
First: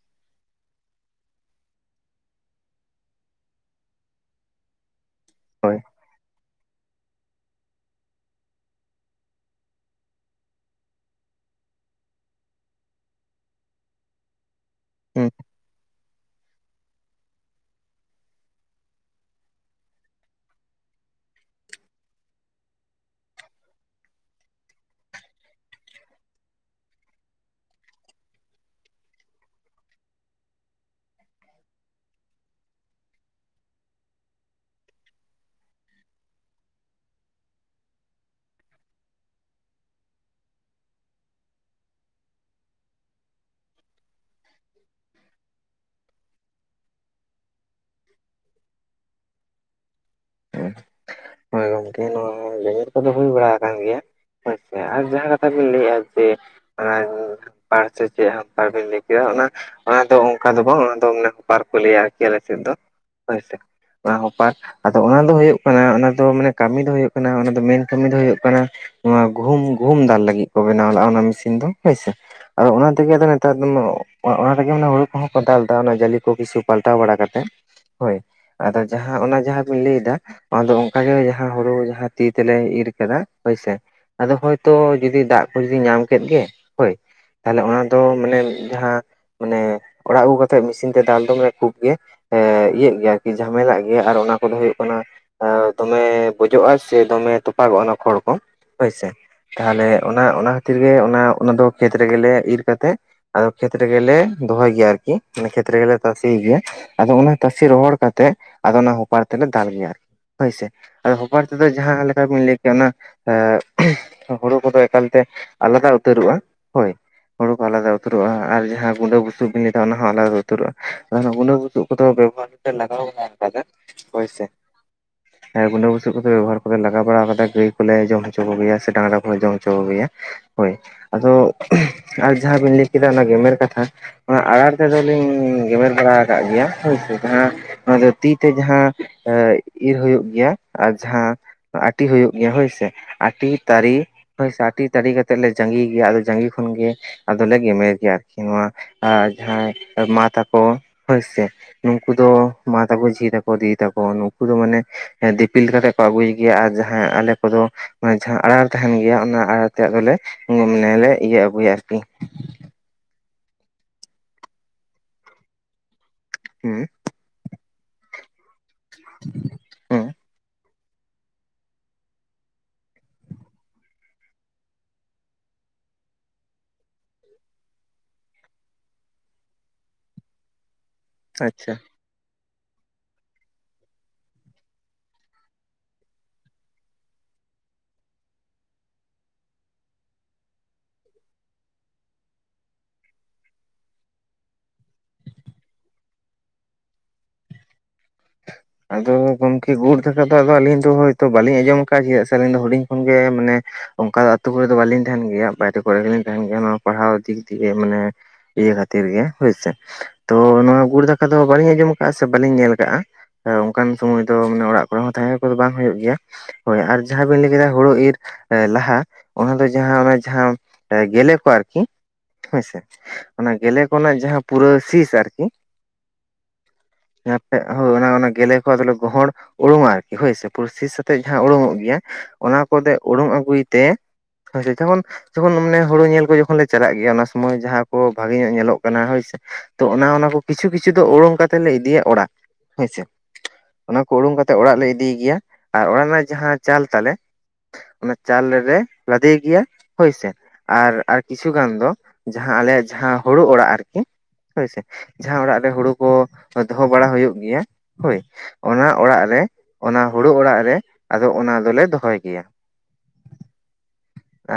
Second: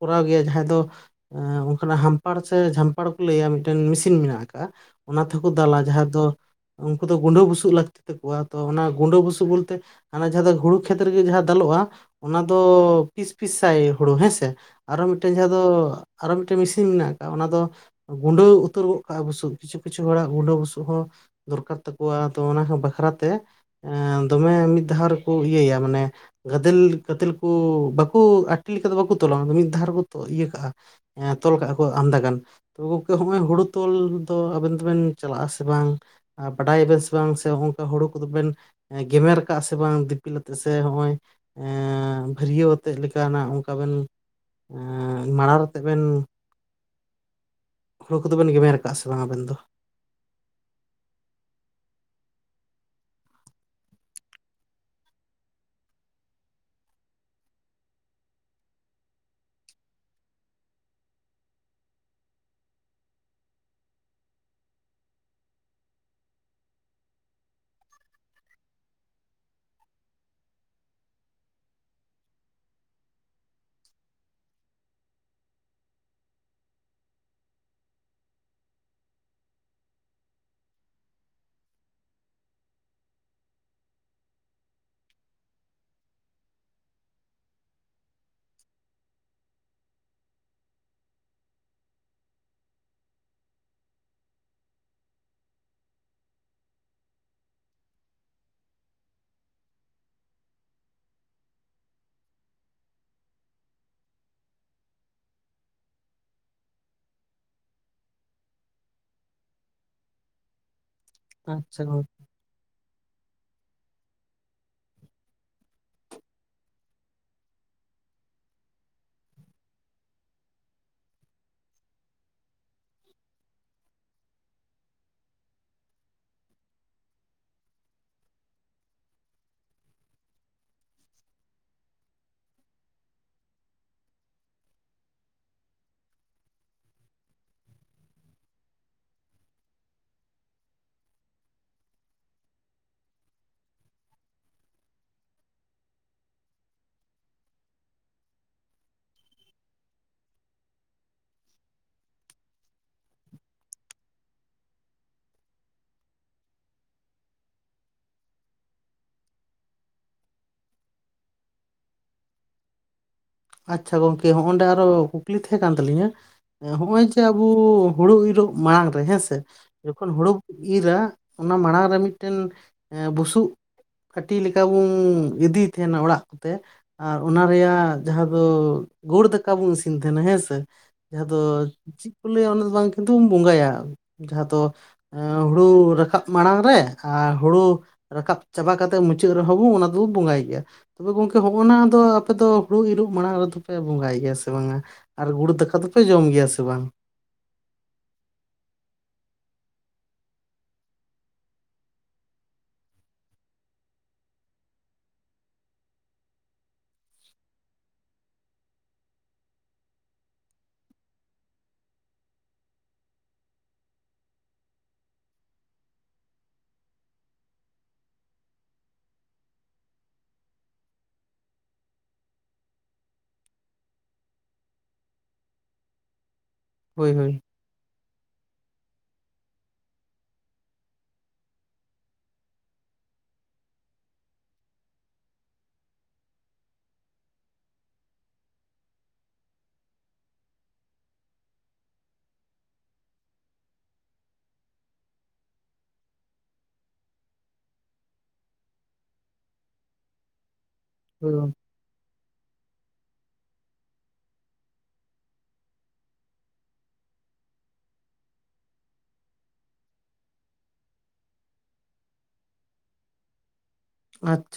ᱠᱚᱨᱟᱣ ᱜᱮᱭᱟ ᱡᱟᱦᱟᱸᱭ ᱫᱚ ᱚᱱᱠᱟᱱᱟᱜᱟᱢ ᱥᱮ ᱡᱷᱟᱢᱯᱟᱲ ᱠᱚ ᱞᱟᱹᱭ ᱟ ᱢᱤᱫᱴᱤᱡ ᱢᱮᱥᱤᱱ ᱢᱮᱱᱟᱜ ᱟᱠᱟᱟᱜᱼᱟ ᱚᱱᱟ ᱛᱮᱦᱚᱸᱠᱚ ᱫᱟᱞᱟ ᱦᱳᱭ ᱡᱟᱦᱟᱸ ᱫᱚ ᱩᱱᱠᱩ ᱫᱚ ᱜᱩᱸᱰᱟᱹ ᱵᱩᱥᱩ ᱞᱟᱹᱠᱛᱤ ᱛᱟᱠᱚᱣᱟ ᱛᱚ ᱚᱱᱟ ᱜᱩᱰᱟᱹ ᱵᱩᱥᱩᱵ ᱵᱚᱞᱛᱮ ᱦᱟᱱᱟ ᱡᱟᱦᱟᱸ ᱫᱚ ᱦᱩᱲᱩ ᱠᱷᱮᱛ ᱨᱮᱜᱮ ᱡᱟᱦᱟᱸ ᱫᱟᱞᱚᱜᱼᱟ ᱚᱱᱟ ᱫᱚ ᱯᱤᱥ ᱯᱤᱥ ᱥᱟᱭ ᱦᱩᱲᱩ ᱦᱮᱸᱥᱮ ᱟᱨᱚ ᱦᱩᱸ ᱢᱤᱫᱴᱮᱱ ᱡᱟᱦᱟᱸ ᱫᱚ ᱟᱨᱚ ᱢᱤᱫᱴᱮᱱ ᱢᱮᱥᱤᱱ ᱢᱮᱱᱟᱜ ᱚᱱᱟ ᱫᱚ ᱜᱩᱸᱰᱟᱹᱣ ᱩᱛᱟᱹᱨ ᱜᱚᱫ ᱠᱟᱜᱼᱟ ᱵᱩᱥᱩ ᱠᱤᱪᱷᱩ ᱠᱤᱪᱷᱩ ᱦᱚᱲᱟᱜ ᱜᱩᱸᱟᱹ ᱵᱩᱥᱩ ᱦᱚᱸ ᱫᱚᱨᱠᱟᱨ ᱛᱟᱠᱚᱣᱟ ᱟᱫᱚ ᱚᱱᱟ ᱵᱟᱠᱷᱨᱟᱛᱮ ᱮ ᱫᱚᱢᱮ ᱢᱤᱫ ᱫᱷᱟᱣ ᱨᱮᱠᱚ ᱤᱭᱟᱹᱭᱟ ᱢᱟᱱᱮ ᱜᱟᱫᱮᱞ ᱜᱟᱫᱮᱞ ᱠᱚ ᱵᱟᱠᱚ ᱟᱴᱤ ᱞᱮᱠᱟ ᱫᱚ ᱵᱟᱠᱚ ᱛᱚᱞᱣᱟ ᱢᱤᱫ ᱫᱷᱟᱣ ᱨᱮᱠᱚ ᱤᱭᱟᱹ ᱠᱟᱜᱼᱟ ᱦᱮᱸ ᱛᱚᱞ ᱠᱟᱜ ᱠᱚ ᱟᱢᱫᱟ ᱜᱟᱱ ᱛ ᱜᱚᱝᱠᱮ ᱦᱚᱸᱜᱚᱭ ᱦᱩᱲᱩ ᱛᱚᱞ ᱫᱚ ᱟᱵᱮᱱ ᱫᱚᱵᱮᱱ ᱪᱟᱞᱟᱜ ᱟ ᱥᱮ ᱵᱟᱝ ᱵᱟᱰᱟᱭᱟ ᱵᱮᱱ ᱥᱮ ᱵᱟᱝ ᱥᱮ ᱚᱱᱠᱟ ᱦᱩᱲᱩ ᱠᱚᱫᱚᱵᱮᱱ ᱜᱮᱢᱮᱨ ᱠᱟᱜ ᱟ ᱥᱮ ᱵᱟᱝ ᱫᱤᱯᱤᱞ ᱟᱛᱮᱜ ᱥᱮ ᱱᱚᱜᱼᱚᱭ ᱵᱷᱟᱹᱨᱭᱟᱹᱣ ᱟᱛᱮᱫ ᱞᱮᱠᱟᱱᱟᱜ ᱚᱱᱠᱟ ᱵᱮᱱ ᱢᱟᱲᱟᱝ ᱟᱛᱮ ᱵᱮᱱ ᱦᱩᱲᱩ ᱠᱚᱫᱚ ᱵᱤᱱ ᱜᱮᱢᱮᱨ ᱟᱠᱟᱫᱼᱟ ᱥᱮ ᱵᱟᱝ ᱟᱵᱮᱱ ᱫᱚ ᱦᱳᱭ ᱜᱚᱝᱠᱮ ᱱᱚᱣᱟ ᱜᱮᱢᱮᱨ ᱠᱚᱫᱚ ᱦᱩᱭ ᱵᱟᱲᱟ ᱟᱠᱟᱱ ᱜᱮᱭᱟ ᱟᱪᱪᱷᱟ ᱟᱨ ᱡᱟᱦᱟᱸ ᱠᱟᱛᱷᱟ ᱵᱤᱱ ᱞᱟᱹᱭᱮᱜᱼᱟ ᱡᱮ ᱯᱟᱲ ᱥᱮ ᱪᱮᱫ ᱦᱟᱱᱛᱟᱲ ᱵᱤᱱ ᱞᱟᱹᱭ ᱠᱮᱫᱟ ᱚᱱᱟ ᱚᱱᱟᱫᱚ ᱚᱱᱠᱟ ᱫᱚ ᱵᱟᱝ ᱚᱱᱟ ᱫᱚ ᱦᱚᱯᱟᱨ ᱠᱚ ᱞᱟᱹᱭᱟ ᱟᱨᱠᱤ ᱟᱞᱮ ᱥᱮᱫ ᱫᱚ ᱦᱚᱭ ᱥᱮ ᱚᱱᱟ ᱦᱚᱯᱟᱨ ᱟᱫᱚ ᱚᱱᱟ ᱫᱚ ᱦᱳᱭᱳᱜ ᱠᱟᱱᱟ ᱚᱱᱟ ᱫᱚ ᱢᱟᱱᱮ ᱠᱟᱹᱢᱤ ᱫᱚ ᱦᱳᱭᱳᱜ ᱠᱟᱱᱟ ᱚᱱᱟ ᱫᱚ ᱢᱮᱱ ᱠᱟᱹᱢᱤ ᱫᱚ ᱦᱳᱭᱳᱜ ᱠᱟᱱᱟ ᱱᱚᱣᱟ ᱜᱩᱦᱩᱢ ᱜᱩᱦᱩᱢ ᱫᱟᱞ ᱞᱟᱹᱜᱤᱫ ᱠᱚ ᱵᱮᱱᱟᱣ ᱞᱟᱜᱼᱟ ᱚᱱᱟ ᱢᱮᱥᱤᱱ ᱫᱚ ᱦᱳᱭᱥᱮ ᱟᱫᱚ ᱚᱱᱟ ᱛᱮᱜᱮᱫᱚ ᱱᱮᱛᱟᱨ ᱫᱚ ᱚᱱᱟ ᱛᱮᱜᱮ ᱦᱩᱲᱩ ᱠᱚᱦᱚᱸ ᱠᱚ ᱫᱟᱞ ᱮᱫᱟ ᱚᱱᱟ ᱡᱟᱞᱤ ᱠᱚ ᱠᱤᱪᱷᱩ ᱯᱟᱞᱴᱟᱣ ᱵᱟᱲᱟ ᱠᱟᱛᱮᱫ᱾ ᱦᱳᱭ ᱟᱫᱚ ᱡᱟᱦᱟᱸ ᱚᱱᱟ ᱡᱟᱦᱟᱸᱼᱼ ᱞᱟᱹᱭ ᱮᱫᱟ ᱚᱱᱟ ᱫᱚ ᱚᱱᱠᱟᱜᱮ ᱡᱟᱦᱟᱸ ᱦᱩᱲᱩ ᱡᱟᱦᱟᱸ ᱛᱤ ᱛᱮᱞᱮ ᱤᱨ ᱟᱠᱟᱫᱟ ᱦᱳᱭᱥᱮᱼᱼ ᱟᱫᱚ ᱦᱳᱭᱛᱚ ᱡᱩᱫᱤ ᱫᱟᱜ ᱠᱚ ᱡᱩᱫᱤ ᱧᱟᱢ ᱠᱮᱫ ᱜᱮ ᱦᱳᱭᱼᱼ ᱛᱟᱦᱞᱮ ᱚᱱᱟ ᱫᱚ ᱢᱟᱱᱮ ᱡᱟᱦᱟᱸ ᱢᱟᱱᱮ ᱚᱲᱟᱜ ᱟᱜᱩ ᱠᱟᱛᱮᱜ ᱢᱮᱥᱤᱱ ᱛᱮ ᱫᱟᱞ ᱫᱚ ᱠᱷᱩᱵ ᱜᱮᱼᱼ ᱮ ᱤᱭᱟᱹᱜ ᱜᱮᱭᱟ ᱟᱨᱠᱤ ᱡᱷᱟᱢᱮᱞᱟᱜ ᱜᱮᱭᱟ ᱟᱨ ᱚᱱᱟ ᱠᱚᱫᱚ ᱦᱩᱭᱩᱜ ᱠᱟᱱᱟᱼᱼ ᱫᱚᱢᱮ ᱵᱚᱡᱚᱜᱼᱟ ᱥᱮ ᱫᱚᱢᱮ ᱛᱚᱯᱟᱜᱚᱜᱼᱟ ᱚᱱᱟ ᱠᱷᱚᱲ ᱠᱚ ᱦᱳᱭᱥᱮ ᱛᱟᱦᱚᱞᱮ ᱚᱱᱟ ᱚᱱᱟ ᱠᱷᱟᱛᱤᱨ ᱜᱮ ᱚᱱᱟ ᱫᱚ ᱠᱷᱮᱛ ᱨᱮᱜᱮᱞᱮ ᱤᱨ ᱠᱟᱛᱮᱜᱼᱼ ᱟᱫᱚ ᱠᱷᱮᱛ ᱨᱮᱜᱮᱞᱮ ᱫᱚᱦᱚᱭ ᱜᱮᱭᱟ ᱟᱨᱠᱤ ᱢᱟᱱᱮ ᱠᱷᱮᱛ ᱨᱮᱜᱮᱞᱮ ᱛᱟᱥᱮ ᱜᱮᱭᱟ᱾ ᱟᱫᱚ ᱚᱱᱟ ᱛᱟᱥᱮ ᱨᱚᱦᱚᱲ ᱠᱟᱛᱮᱜ ᱟᱫᱚ ᱚᱱᱟᱼᱼ ᱦᱚᱯᱟᱨ ᱛᱮᱞᱮ ᱫᱟᱞ ᱜᱮᱭᱟ ᱟᱨᱠᱤ ᱦᱳᱭ ᱥᱮ ᱟᱫᱚ ᱦᱚᱯᱟᱨ ᱛᱮᱫᱚ ᱟᱪᱪᱷᱟ ᱜᱚᱝ ᱡᱟᱦᱟᱸ ᱞᱮᱠᱟᱵᱤᱱ ᱞᱟᱹᱭᱼᱼ ᱚᱱᱟ ᱮ ᱦᱩᱲᱩ ᱠᱚᱫᱚ ᱮᱠᱟᱞᱛᱮ ᱟᱞᱟᱫᱟ ᱩᱛᱟᱹᱨᱚᱜᱼᱟ ᱦᱳᱭ ᱦᱩᱲᱩ ᱠᱚ ᱟᱞᱟᱫᱟ ᱩᱛᱟᱹᱨᱚᱜᱼᱟ ᱟᱨ ᱡᱟᱦᱟᱸ ᱜᱩᱰᱟᱹ ᱵᱩᱥᱩᱵ ᱵᱤᱱ ᱞᱮᱭ ᱮᱫᱟ ᱚᱱᱟ ᱦᱚ ᱟᱞᱟᱫᱟ ᱩᱛᱟᱹᱨᱚᱜᱼᱟ ᱚᱱᱟ ᱜᱩᱰᱟᱹ ᱵᱩᱥᱩᱵ ᱠᱚᱫᱚ ᱵᱮᱵᱚᱦᱟᱨᱼᱼ ᱞᱟᱜᱟᱣ ᱟᱠᱟᱫ-ᱮ ᱦᱳᱭ ᱥᱮ ᱦᱮ ᱜᱩᱰᱟᱹ ᱵᱩᱥᱩᱵ ᱠᱚᱫᱚ ᱵᱮᱵᱚᱦᱟᱨ ᱠᱚᱞᱮ ᱞᱟᱜᱟᱣ ᱵᱟᱲᱟ ᱠᱟᱫᱟ ᱜᱟᱹᱭ ᱠᱚᱞᱮ ᱡᱚᱢ ᱦᱚᱪᱚ ᱠᱚᱜᱮᱭᱟ ᱥᱮ ᱰᱟᱝᱨᱟ ᱠᱚᱞᱮ ᱡᱚᱢ ᱦᱚᱪᱚ ᱠᱚᱜᱮᱭᱟ᱾ ᱦᱳᱭ ᱟᱫᱚ ᱟᱨ ᱡᱟᱦᱟᱸ ᱵᱤᱱ ᱞᱟᱹᱭ ᱠᱮᱫᱟ ᱚᱱᱟ ᱜᱮᱢᱮᱨ ᱠᱟᱛᱷᱟ ᱚᱱᱟ ᱟᱲᱟᱨ ᱛᱮᱫᱚᱞᱤᱧ ᱜᱮᱢᱮᱨ ᱵᱟᱲᱟ ᱟᱠᱟᱫ ᱜᱮᱭᱟ ᱦᱳᱭ ᱥᱮ ᱡᱟᱦᱟᱸ ᱚᱱᱟ ᱫᱚ ᱛᱤᱼᱼ ᱛᱮ ᱡᱟᱦᱟᱸ ᱤᱨ ᱦᱩᱭᱩᱜ ᱜᱮᱭᱟ ᱟᱨ ᱡᱟᱦᱟᱸᱼᱼ ᱟᱴᱤ ᱦᱩᱭᱩᱜ ᱜᱮᱭᱟ ᱦᱳᱭ ᱥᱮ ᱟᱴᱤ ᱛᱟᱲᱤᱼᱼ ᱦᱳᱭ ᱥᱮ ᱟᱴᱤ ᱛᱟᱲᱤ ᱠᱟᱛᱮᱫ ᱞᱮ ᱡᱟᱸᱜᱤ ᱜᱮᱭᱟ ᱟᱫᱚ ᱡᱟᱸᱜᱤ ᱠᱷᱚᱱᱜᱮᱼᱼ ᱟᱫᱚᱞᱮ ᱜᱮᱢᱮᱨ ᱜᱮᱭᱟ ᱟᱨᱠᱤ ᱱᱚᱣᱟ ᱡᱟᱦᱟᱸᱭ ᱢᱟ ᱛᱟᱠᱚ ᱦᱳᱭ ᱥᱮ ᱱᱩᱱᱠᱩ ᱫᱚ ᱢᱟ ᱛᱟᱠᱚ ᱡᱷᱤ ᱫᱤᱫᱤ ᱛᱟᱠᱚ ᱱᱩᱠᱩ ᱫᱚ ᱢᱟᱱᱮ ᱫᱤᱯᱤᱞ ᱠᱟᱛᱮᱜ ᱠᱚ ᱟᱹᱜᱩᱭ ᱜᱮᱭᱟ ᱟᱨ ᱡᱟᱦᱟᱸᱭ ᱟᱞᱮ ᱠᱚᱫᱚᱼᱼ ᱢᱟᱱᱮ ᱡᱟᱦᱟᱸ ᱟᱲᱟᱨ ᱛᱟᱦᱮᱱ ᱜᱮᱭᱟ ᱚᱱᱟ ᱟᱲᱟᱨ ᱛᱮ ᱟᱫᱚᱞᱮ ᱢᱟᱱᱮᱞᱮ ᱤᱭᱟᱹ ᱟᱹᱜᱩᱭᱟ ᱟᱨᱠᱤ ᱟᱪᱪᱷᱟ ᱜᱚᱢᱠᱮ ᱦᱚᱸᱜ ᱚᱰᱮ ᱟᱨᱚ ᱠᱩᱠᱞᱤ ᱛᱟᱦᱮᱸ ᱠᱟᱱ ᱛᱟᱹᱞᱤᱧᱟ ᱦᱩᱸ ᱦᱚᱜᱼ ᱚᱭ ᱡᱮ ᱟᱵᱚ ᱦᱩᱲᱩ ᱤᱨᱚᱜᱼᱼ ᱢᱟᱲᱟᱝ ᱨᱮ ᱦᱮᱸᱥᱮ ᱦᱩᱸ ᱡᱚᱠᱷᱚᱱ ᱦᱩᱲᱩᱼᱼ ᱤᱨᱟ ᱚᱱᱟ ᱢᱟᱲᱟᱝ ᱨᱮ ᱢᱤᱫᱴᱮᱱ ᱵᱩᱥᱩᱵᱼᱼ ᱟᱹᱴᱤ ᱞᱮᱠᱟ ᱵᱚᱱ ᱤᱫᱤᱭ ᱛᱟᱦᱮᱱᱟ ᱚᱲᱟᱜ ᱠᱚᱛᱮ ᱟᱨ ᱚᱱᱟ ᱨᱮᱭᱟᱜ ᱡᱟᱦᱟᱸ ᱫᱚ ᱜᱩᱲ ᱫᱟᱠᱟ ᱵᱚᱱ ᱤᱥᱤᱱ ᱛᱟᱦᱮᱸᱱᱟ ᱦᱮᱸ ᱥᱮ ᱡᱟᱦᱟᱸ ᱫᱚᱼᱼ ᱟᱪᱪᱷᱟ ᱞᱟᱹᱭᱟ ᱟᱠᱚ ᱚᱱᱟ ᱫᱚ ᱵᱟᱝ ᱠᱤᱱᱛᱩᱢ ᱵᱚᱸᱜᱟᱭᱟ ᱡᱟᱦᱟᱸ ᱫᱚᱼᱼ ᱦᱩᱲᱩ ᱨᱟᱠᱟᱵ ᱢᱟᱲᱟᱝ ᱨᱮ ᱟᱨ ᱦᱩᱲᱩᱼᱼ ᱨᱟᱠᱟᱵ ᱪᱟᱵᱟ ᱠᱟᱛᱮᱜ ᱢᱩᱪᱟᱹᱫ ᱨᱮᱦᱚᱸ ᱵᱚᱱ ᱚᱱᱟ ᱫᱚᱵᱚ ᱵᱚᱸᱜᱟᱭ ᱜᱮᱭᱟ ᱛᱚᱵᱮ ᱜᱚᱢᱠᱮ ᱦᱚᱜᱼᱚᱱᱟ ᱫᱚ ᱟᱯᱮ ᱫᱚᱼᱼ ᱦᱩᱲᱩ ᱤᱨᱚᱜ ᱢᱟᱲᱟᱝ ᱨᱮᱫᱚ ᱯᱮ ᱵᱚᱸᱜᱟᱭ ᱜᱮᱭᱟ ᱥᱮ ᱵᱟᱝ-ᱟ? ᱟᱨ ᱜᱩᱲ ᱫᱟᱠᱟ ᱫᱚᱯᱮ ᱡᱚᱢ ᱜᱮᱭᱟ ᱥᱮ ᱵᱟᱝ? ᱟᱫᱚ ᱜᱚᱢᱠᱮ ᱜᱩᱬ ᱫᱟᱠᱟ ᱫᱚ ᱟᱫᱚ ᱟᱞᱤᱧ ᱫᱚ ᱦᱳᱭ ᱛᱚ ᱵᱟᱞᱤᱧ ᱟᱸᱡᱚᱢ ᱠᱟᱜ ᱜᱮᱭᱟ ᱥᱮ ᱟᱞᱤᱧ ᱫᱚ ᱦᱩᱰᱤᱧ ᱠᱷᱚᱱᱜᱮ ᱢᱟᱱᱮᱼᱼ ᱚᱱᱠᱟ ᱫᱚ ᱟᱛᱩ ᱠᱚᱨᱮ ᱫᱚ ᱵᱟᱞᱤᱧ ᱛᱟᱦᱮᱱ ᱜᱮᱭᱟ ᱵᱟᱭᱨᱮ ᱠᱚᱨᱮ ᱜᱮᱞᱤᱧ ᱛᱟᱦᱮᱱ ᱜᱮᱭᱟ ᱱᱚᱣᱟ ᱯᱟᱲᱦᱟᱣ ᱤᱫᱤ ᱠᱟᱛᱮᱫ ᱜᱮ ᱢᱟᱱᱮᱼᱼ ᱤᱭᱟᱹ ᱠᱷᱟᱹᱛᱤᱨ ᱜᱮ ᱦᱳᱭᱥᱮ ᱛᱚ ᱱᱚᱣᱟ ᱜᱩᱲ ᱫᱟᱠᱟ ᱫᱚ ᱵᱟᱞᱤᱧ ᱟᱸᱡᱚᱢ ᱟᱠᱟᱫᱟ ᱥᱮ ᱵᱟᱞᱤᱧ ᱧᱮᱞ ᱟᱠᱟᱫᱟ᱾ ᱚᱱᱠᱟᱱ ᱥᱚᱢᱚᱭ ᱫᱚ ᱢᱟᱱᱮ ᱚᱲᱟᱜ ᱠᱚᱨᱮ ᱦᱚᱸ ᱛᱟᱦᱮᱸ ᱠᱚᱫᱚ ᱵᱟᱝ ᱦᱩᱭᱩᱜ ᱜᱮᱭᱟ ᱦᱳᱭ ᱟᱨ ᱡᱟᱦᱟᱸ ᱵᱤᱱ ᱞᱟᱹᱭ ᱠᱮᱫᱟ ᱦᱩᱲᱩ ᱤᱨᱼᱼ ᱮ ᱞᱟᱦᱟ ᱚᱱᱟ ᱫᱚ ᱡᱟᱦᱟᱸ ᱚᱱᱟ ᱡᱟᱦᱟᱸ ᱜᱮᱞᱮ ᱠᱚ ᱟᱨᱠᱤ ᱦᱳᱭᱥᱮ ᱚᱱᱟ ᱜᱮᱞᱮ ᱠᱚ ᱨᱮᱱᱟᱜ ᱡᱟᱦᱟᱸ ᱯᱩᱨᱟᱹ ᱥᱤᱥ ᱟᱨᱠᱤ ᱦᱳᱭ ᱦᱳᱭ ᱦᱳᱭ ᱚᱱᱟ ᱚᱱᱟ ᱜᱮᱞᱮ ᱠᱚ ᱟᱫᱚᱞᱮ ᱜᱚᱦᱚᱲ ᱩᱰᱩᱝᱼᱟ ᱟᱨᱠᱤ ᱦᱳᱭ ᱥᱮ ᱯᱩᱨᱟᱹ ᱥᱤᱥ ᱟᱛᱮᱫ ᱡᱟᱦᱟᱸ ᱩᱰᱩᱠᱚᱜ ᱜᱮᱭᱟ ᱚᱱᱟ ᱠᱚᱫᱚ ᱩᱰᱩᱠ ᱟᱹᱜᱩᱭ ᱛᱮ ᱦᱳᱭ ᱥᱮ ᱡᱮᱢᱚᱱᱼᱼ ᱡᱚᱠᱷᱚᱱ ᱢᱟᱱᱮ ᱦᱩᱲᱩ ᱧᱮᱞ ᱠᱚ ᱡᱚᱠᱷᱚᱱ ᱞᱮ ᱪᱟᱞᱟᱜ ᱜᱮᱭᱟ ᱚᱱᱟ ᱥᱚᱢᱚᱭ ᱡᱟᱦᱟᱸ ᱠᱚ ᱵᱷᱟᱜᱮ ᱧᱚᱜ ᱧᱮᱞᱚᱜ ᱠᱟᱱᱟ ᱦᱳᱭ ᱥᱮ ᱛᱚ ᱚᱱᱟ ᱚᱱᱟ ᱠᱚ ᱠᱤᱪᱷᱩ ᱠᱤᱪᱷᱩ ᱫᱚ ᱩᱨᱩᱝ ᱠᱟᱛᱮ ᱞᱮ ᱤᱫᱤᱭᱟ ᱚᱲᱟᱜ ᱦᱮᱸ ᱥᱮ᱾ ᱚᱱᱟ ᱠᱚ ᱩᱨᱩᱝ ᱠᱟᱛᱮ ᱚᱲᱟᱜ ᱞᱮ ᱤᱫᱤᱭ ᱜᱮᱭᱟ ᱟᱨ ᱚᱱᱟ ᱨᱮᱱᱟᱜ ᱡᱟᱦᱟᱸ ᱪᱟᱞ ᱛᱟᱞᱮᱼᱼ ᱚᱱᱟ ᱪᱟᱞ ᱞᱮᱨᱮ ᱞᱟᱫᱮ ᱜᱮᱭᱟ ᱦᱳᱭᱥᱮ, ᱟᱨ ᱟᱨ ᱦᱳᱭ ᱠᱤᱪᱷᱩ ᱜᱚᱝᱠᱮ ᱜᱟᱱ ᱫᱚᱼᱼ ᱡᱟᱦᱟᱸ ᱟᱞᱮᱭᱟᱜ ᱡᱟᱦᱟᱸ ᱦᱳᱲᱳ ᱚᱲᱟᱜ ᱟᱨᱠᱤᱼᱼ ᱦᱳᱭᱥᱮ ᱡᱟᱦᱟᱸ ᱚᱲᱟᱜ ᱨᱮ ᱦᱳᱲᱳ ᱠᱚ ᱫᱚᱦᱚ ᱵᱟᱲᱟ ᱦᱳᱭᱳᱜ ᱜᱮᱭᱟ᱾ ᱦᱳᱭ ᱚᱱᱟ ᱚᱲᱟᱜ ᱨᱮ ᱚᱱᱟ ᱦᱳᱲᱳ ᱚᱲᱟᱜ ᱨᱮ ᱟᱫᱚ ᱚᱱᱟ ᱫᱚᱞᱮ ᱫᱚᱦᱚᱭ ᱜᱮᱭᱟ᱾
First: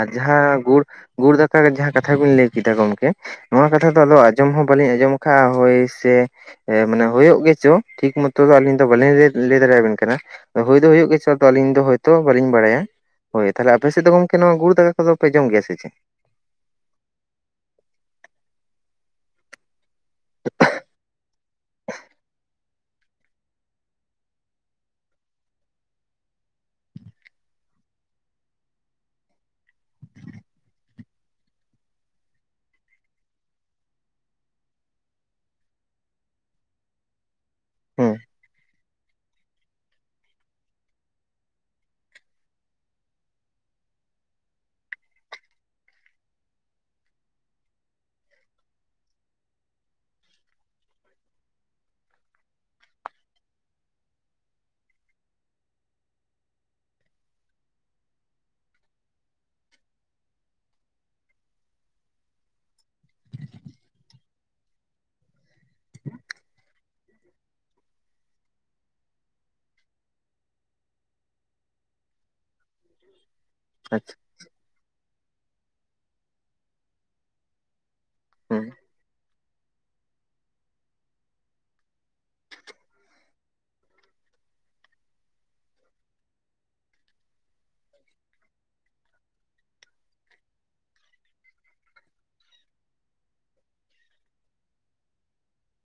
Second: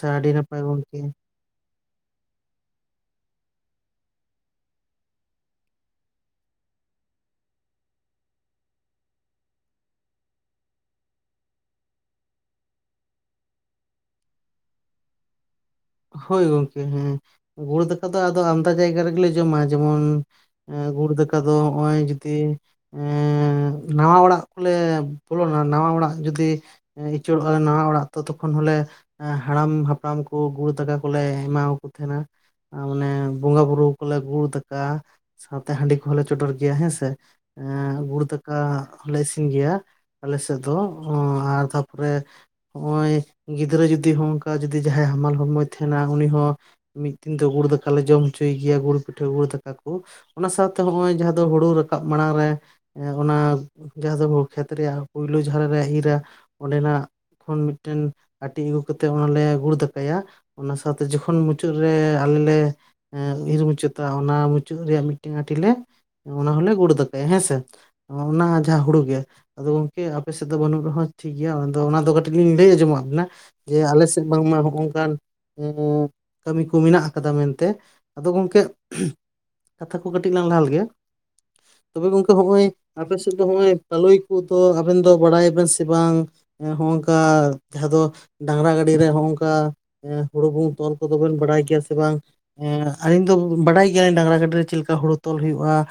ᱟᱨ ᱟᱹᱰᱤ ᱱᱟᱯᱟᱭ ᱡᱟᱦᱟᱸ ᱜᱩ ᱜᱚᱝᱠᱮ ᱜᱩᱲ ᱫᱟ ᱠᱟ ᱜᱮ ᱡᱟᱦᱟᱸ ᱠᱟᱛᱷᱟ ᱵᱤᱱ ᱞᱟᱹᱭ ᱠᱮᱫᱟ ᱜᱚᱝᱠᱮ ᱱᱚᱣᱟ ᱠᱟᱛᱷᱟ ᱫᱚ ᱟᱫᱚ ᱟᱸᱡᱚᱢ ᱦᱚᱸ ᱵᱟᱞᱤᱧ ᱟᱸᱡᱚᱢ ᱟᱠᱟᱫᱼᱟ ᱦᱳᱭ ᱥᱮ ᱾ ᱮ ᱢᱟᱱᱮ ᱦᱳᱭᱳᱜ ᱜᱮ ᱪᱚ ᱴᱷᱤᱠ ᱢᱚᱛᱚ ᱫᱚ ᱟᱹᱞᱤᱧ ᱫᱚ ᱵᱟᱞᱤᱧ ᱞᱟᱹᱭ ᱫᱟᱲᱮᱭᱟ ᱵᱤᱱ ᱠᱟᱱᱟ ᱾ ᱦᱩᱭ ᱫᱚ ᱦᱩᱭᱩᱜ ᱜᱮᱪᱚ ᱟᱞᱤᱧ ᱫᱚ ᱦᱳᱭᱛᱳ ᱵᱟᱹᱞᱤᱧ ᱵᱟᱲᱟᱭᱟ ᱾ ᱦᱳᱭ ᱛᱟᱦᱚᱞᱮ ᱟᱯᱮ ᱥᱮᱫ ᱫᱚ ᱜᱚᱢᱠᱮ ᱱᱚᱣᱟ ᱜᱩᱲ ᱫᱟᱠᱟ ᱠᱚᱫᱚ ᱯᱮ ᱡᱚᱢ ᱜᱮᱭᱟ ᱥᱮ ᱪᱮᱫ? ᱦᱳᱭ ᱜᱚᱝᱠᱮ ᱦᱮᱸ ᱜᱩᱲ ᱫᱟᱠᱟ ᱫᱚ ᱟᱫᱚ ᱟᱢᱫᱟ ᱡᱟᱭᱜᱟ ᱨᱮᱜᱮ ᱞᱮ ᱡᱚᱢᱟ ᱡᱮᱢᱚᱱ ᱮ ᱜᱩᱲ ᱫᱟᱠᱟ ᱫᱚ ᱱᱚᱜᱼᱚᱭ ᱡᱩᱫᱤ [inaudible] ᱮᱸ ᱱᱟᱣᱟ ᱚᱲᱟᱜ ᱠᱚᱞᱮ ᱵᱚᱞᱚᱱᱟ ᱱᱟᱣᱟ ᱚᱲᱟᱜ ᱡᱩᱫᱤ ᱩᱪᱟᱹᱲᱚᱜᱼᱟᱞᱮ ᱱᱟᱣᱟ ᱚᱲᱟᱜ ᱛᱚ ᱛᱚᱠᱷᱚᱱ ᱦᱚᱞᱮ ᱦᱟᱲᱟᱢ ᱦᱟᱯᱲᱟᱢ ᱠᱚ ᱜᱩᱲ ᱫᱟᱠᱟ ᱠᱚᱞᱮ ᱮᱢᱟᱣ-ᱟᱠᱚ ᱛᱟᱸᱦᱮᱱᱟ ᱟᱨ ᱢᱟᱱᱮ ᱵᱚᱸᱜᱟ ᱵᱩᱨᱩ ᱠᱚᱞᱮ ᱜᱩᱲ ᱫᱟᱠᱟ, ᱥᱟᱶᱛᱮ ᱦᱟᱺᱰᱤ ᱠᱚᱦᱚᱸ ᱞᱮ ᱪᱚᱰᱚᱨ ᱜᱮᱭᱟ ᱦᱮᱸᱥᱮ, ᱦᱮᱸ ᱜᱩᱲ ᱫᱟᱠᱟ ᱞᱮ ᱤᱥᱤᱱ ᱜᱮᱭᱟ ᱟᱞᱮ ᱥᱮᱫ ᱫᱚ ᱟᱨ ᱛᱟᱨᱯᱚᱨᱮ ᱦᱚᱸᱜᱼᱚᱭ ᱜᱤᱫᱽᱨᱟᱹ ᱡᱩᱫᱤ ᱦᱚᱜ-ᱱᱚᱝᱠᱟ ᱡᱩᱫᱤ ᱡᱟᱦᱟᱸᱭ ᱦᱟᱢᱟᱞ ᱦᱚᱲᱢᱚᱭ ᱛᱟᱸᱦᱮᱱᱟ ᱩᱱᱤ ᱦᱚᱸ ᱢᱤᱫ ᱫᱤᱱ ᱫᱚ ᱜᱩᱲ ᱫᱟᱠᱟ ᱞᱮ ᱡᱚᱢ ᱦᱚᱪᱚᱭᱮ ᱜᱮᱭᱟ ᱜᱩᱲ ᱯᱤᱴᱷᱟᱹ ᱜᱩᱲ ᱫᱟᱠᱟ ᱠᱚ ᱾ ᱚᱱᱟ ᱥᱟᱶᱛᱮ ᱱᱚᱜ-ᱚᱚᱭ ᱡᱟᱦᱟᱸ ᱫᱚ ᱦᱩᱲᱩ ᱨᱟᱠᱟᱵ ᱢᱟᱲᱟᱝ ᱨᱮ ᱚᱱᱟ ᱡᱟᱦᱟᱸ ᱫᱚ ᱠᱷᱮᱛ ᱨᱮᱭᱟᱜ ᱯᱩᱭᱞᱩ ᱡᱟᱦᱟᱸ ᱨᱮᱞᱮ ᱤᱨᱟ ᱚᱸᱰᱮ ᱱᱟᱜ ᱠᱷᱚᱱ ᱢᱤᱫᱴᱟ. ᱱ ᱟᱸᱴᱤ ᱟᱹᱜᱩ ᱠᱟᱛᱮᱫ ᱚᱱᱟ ᱞᱮ ᱜᱩᱲ ᱫᱟᱠᱟᱭᱟ ᱾ ᱚᱱᱟ ᱥᱟᱶᱛᱮ ᱡᱚᱠᱷᱚᱱ ᱢᱩᱪᱟᱹᱫ ᱨᱮ ᱟᱞᱮ ᱞᱮ ᱤᱨ ᱢᱩᱪᱟᱹᱫᱟ ᱚᱱᱟ ᱢᱩᱪᱟᱹᱫ ᱨᱮᱭᱟᱜ ᱢᱤᱫᱴᱟ. ᱱ ᱟᱸᱴᱤ ᱞᱮ ᱚᱱᱟ ᱦᱚᱞᱮ ᱜᱩᱲ ᱫᱟᱠᱟᱭᱟ ᱦᱮᱸᱥᱮ ᱾ ᱚᱱᱟ ᱡᱟᱦᱟᱸ ᱦᱩᱲᱩ ᱜᱮ ᱾ ᱟᱫᱚ ᱜᱚᱢᱠᱮ ᱟᱯᱮ ᱥᱮᱫ ᱫᱚ ᱵᱟᱹᱱᱩᱜ ᱨᱮᱦᱚᱸ ᱴᱷᱤᱠ ᱜᱮᱭᱟ ᱟᱫᱚ ᱚᱱᱟ ᱫᱚ ᱠᱟᱹᱴᱤᱡ ᱞᱤᱧ ᱞᱟᱹᱭ ᱟᱸᱡᱚᱢᱟᱜ ᱵᱤᱱᱟ᱾ ᱡᱮ ᱟᱞᱮ ᱟᱪᱪᱷᱟ ᱥᱮᱫ ᱵᱟᱝᱢᱟ ᱦᱚᱸᱜᱼ ᱱᱚᱝᱠᱟᱱ ᱠᱟᱹᱢᱤ ᱠᱚ ᱢᱮᱱᱟᱜ ᱟᱠᱟᱫᱟ ᱢᱮᱱ ᱛᱮ ᱟᱫᱚ ᱜᱚᱢᱠᱮ ᱦᱮᱸ ᱠᱟᱛᱷᱟ ᱠᱚ ᱠᱟᱹᱴᱤᱡ ᱞᱟᱝ ᱞᱟᱦᱟ ᱞᱮᱜᱮ ᱛᱚᱵᱮ ᱜᱚᱢᱠᱮ ᱦᱚᱸᱜᱼᱚᱭ ᱟᱯᱮ ᱥᱮᱫ ᱫᱚ ᱱᱚᱜᱼᱚᱭ ᱯᱟᱞᱩᱭ ᱠᱚᱫᱚ ᱟᱵᱤᱱ ᱫᱚ ᱵᱟᱲᱟᱭᱟ ᱵᱤᱱ ᱥᱮ ᱵᱟᱝ? ᱦᱚᱸᱜ-ᱱᱚᱝᱠᱟ ᱡᱟᱦᱟᱸ ᱫᱚ ᱰᱟᱝᱨᱟ ᱜᱟᱹᱰᱤ ᱨᱮᱱ ᱦᱚᱸᱜ-ᱚᱝᱠᱟ ᱦᱩᱲᱩ ᱠᱩ ᱛᱚᱞ ᱠᱚᱫᱚ ᱵᱤᱱ ᱵᱟᱲᱟᱭ ᱜᱮᱭᱟ ᱥᱮ ᱵᱟᱝ? ᱟᱹᱞᱤᱧ ᱫᱚ ᱵᱟᱰᱟᱭ ᱜᱮᱭᱟ ᱞᱤᱧ ᱰᱟᱝᱨᱟ ᱜᱟᱹᱰᱤ ᱨᱮ ᱪᱮᱫ ᱞᱮᱠᱟ ᱦᱩᱲᱩ ᱛᱚᱞ ᱦᱩᱭᱩᱜᱼᱟ ᱾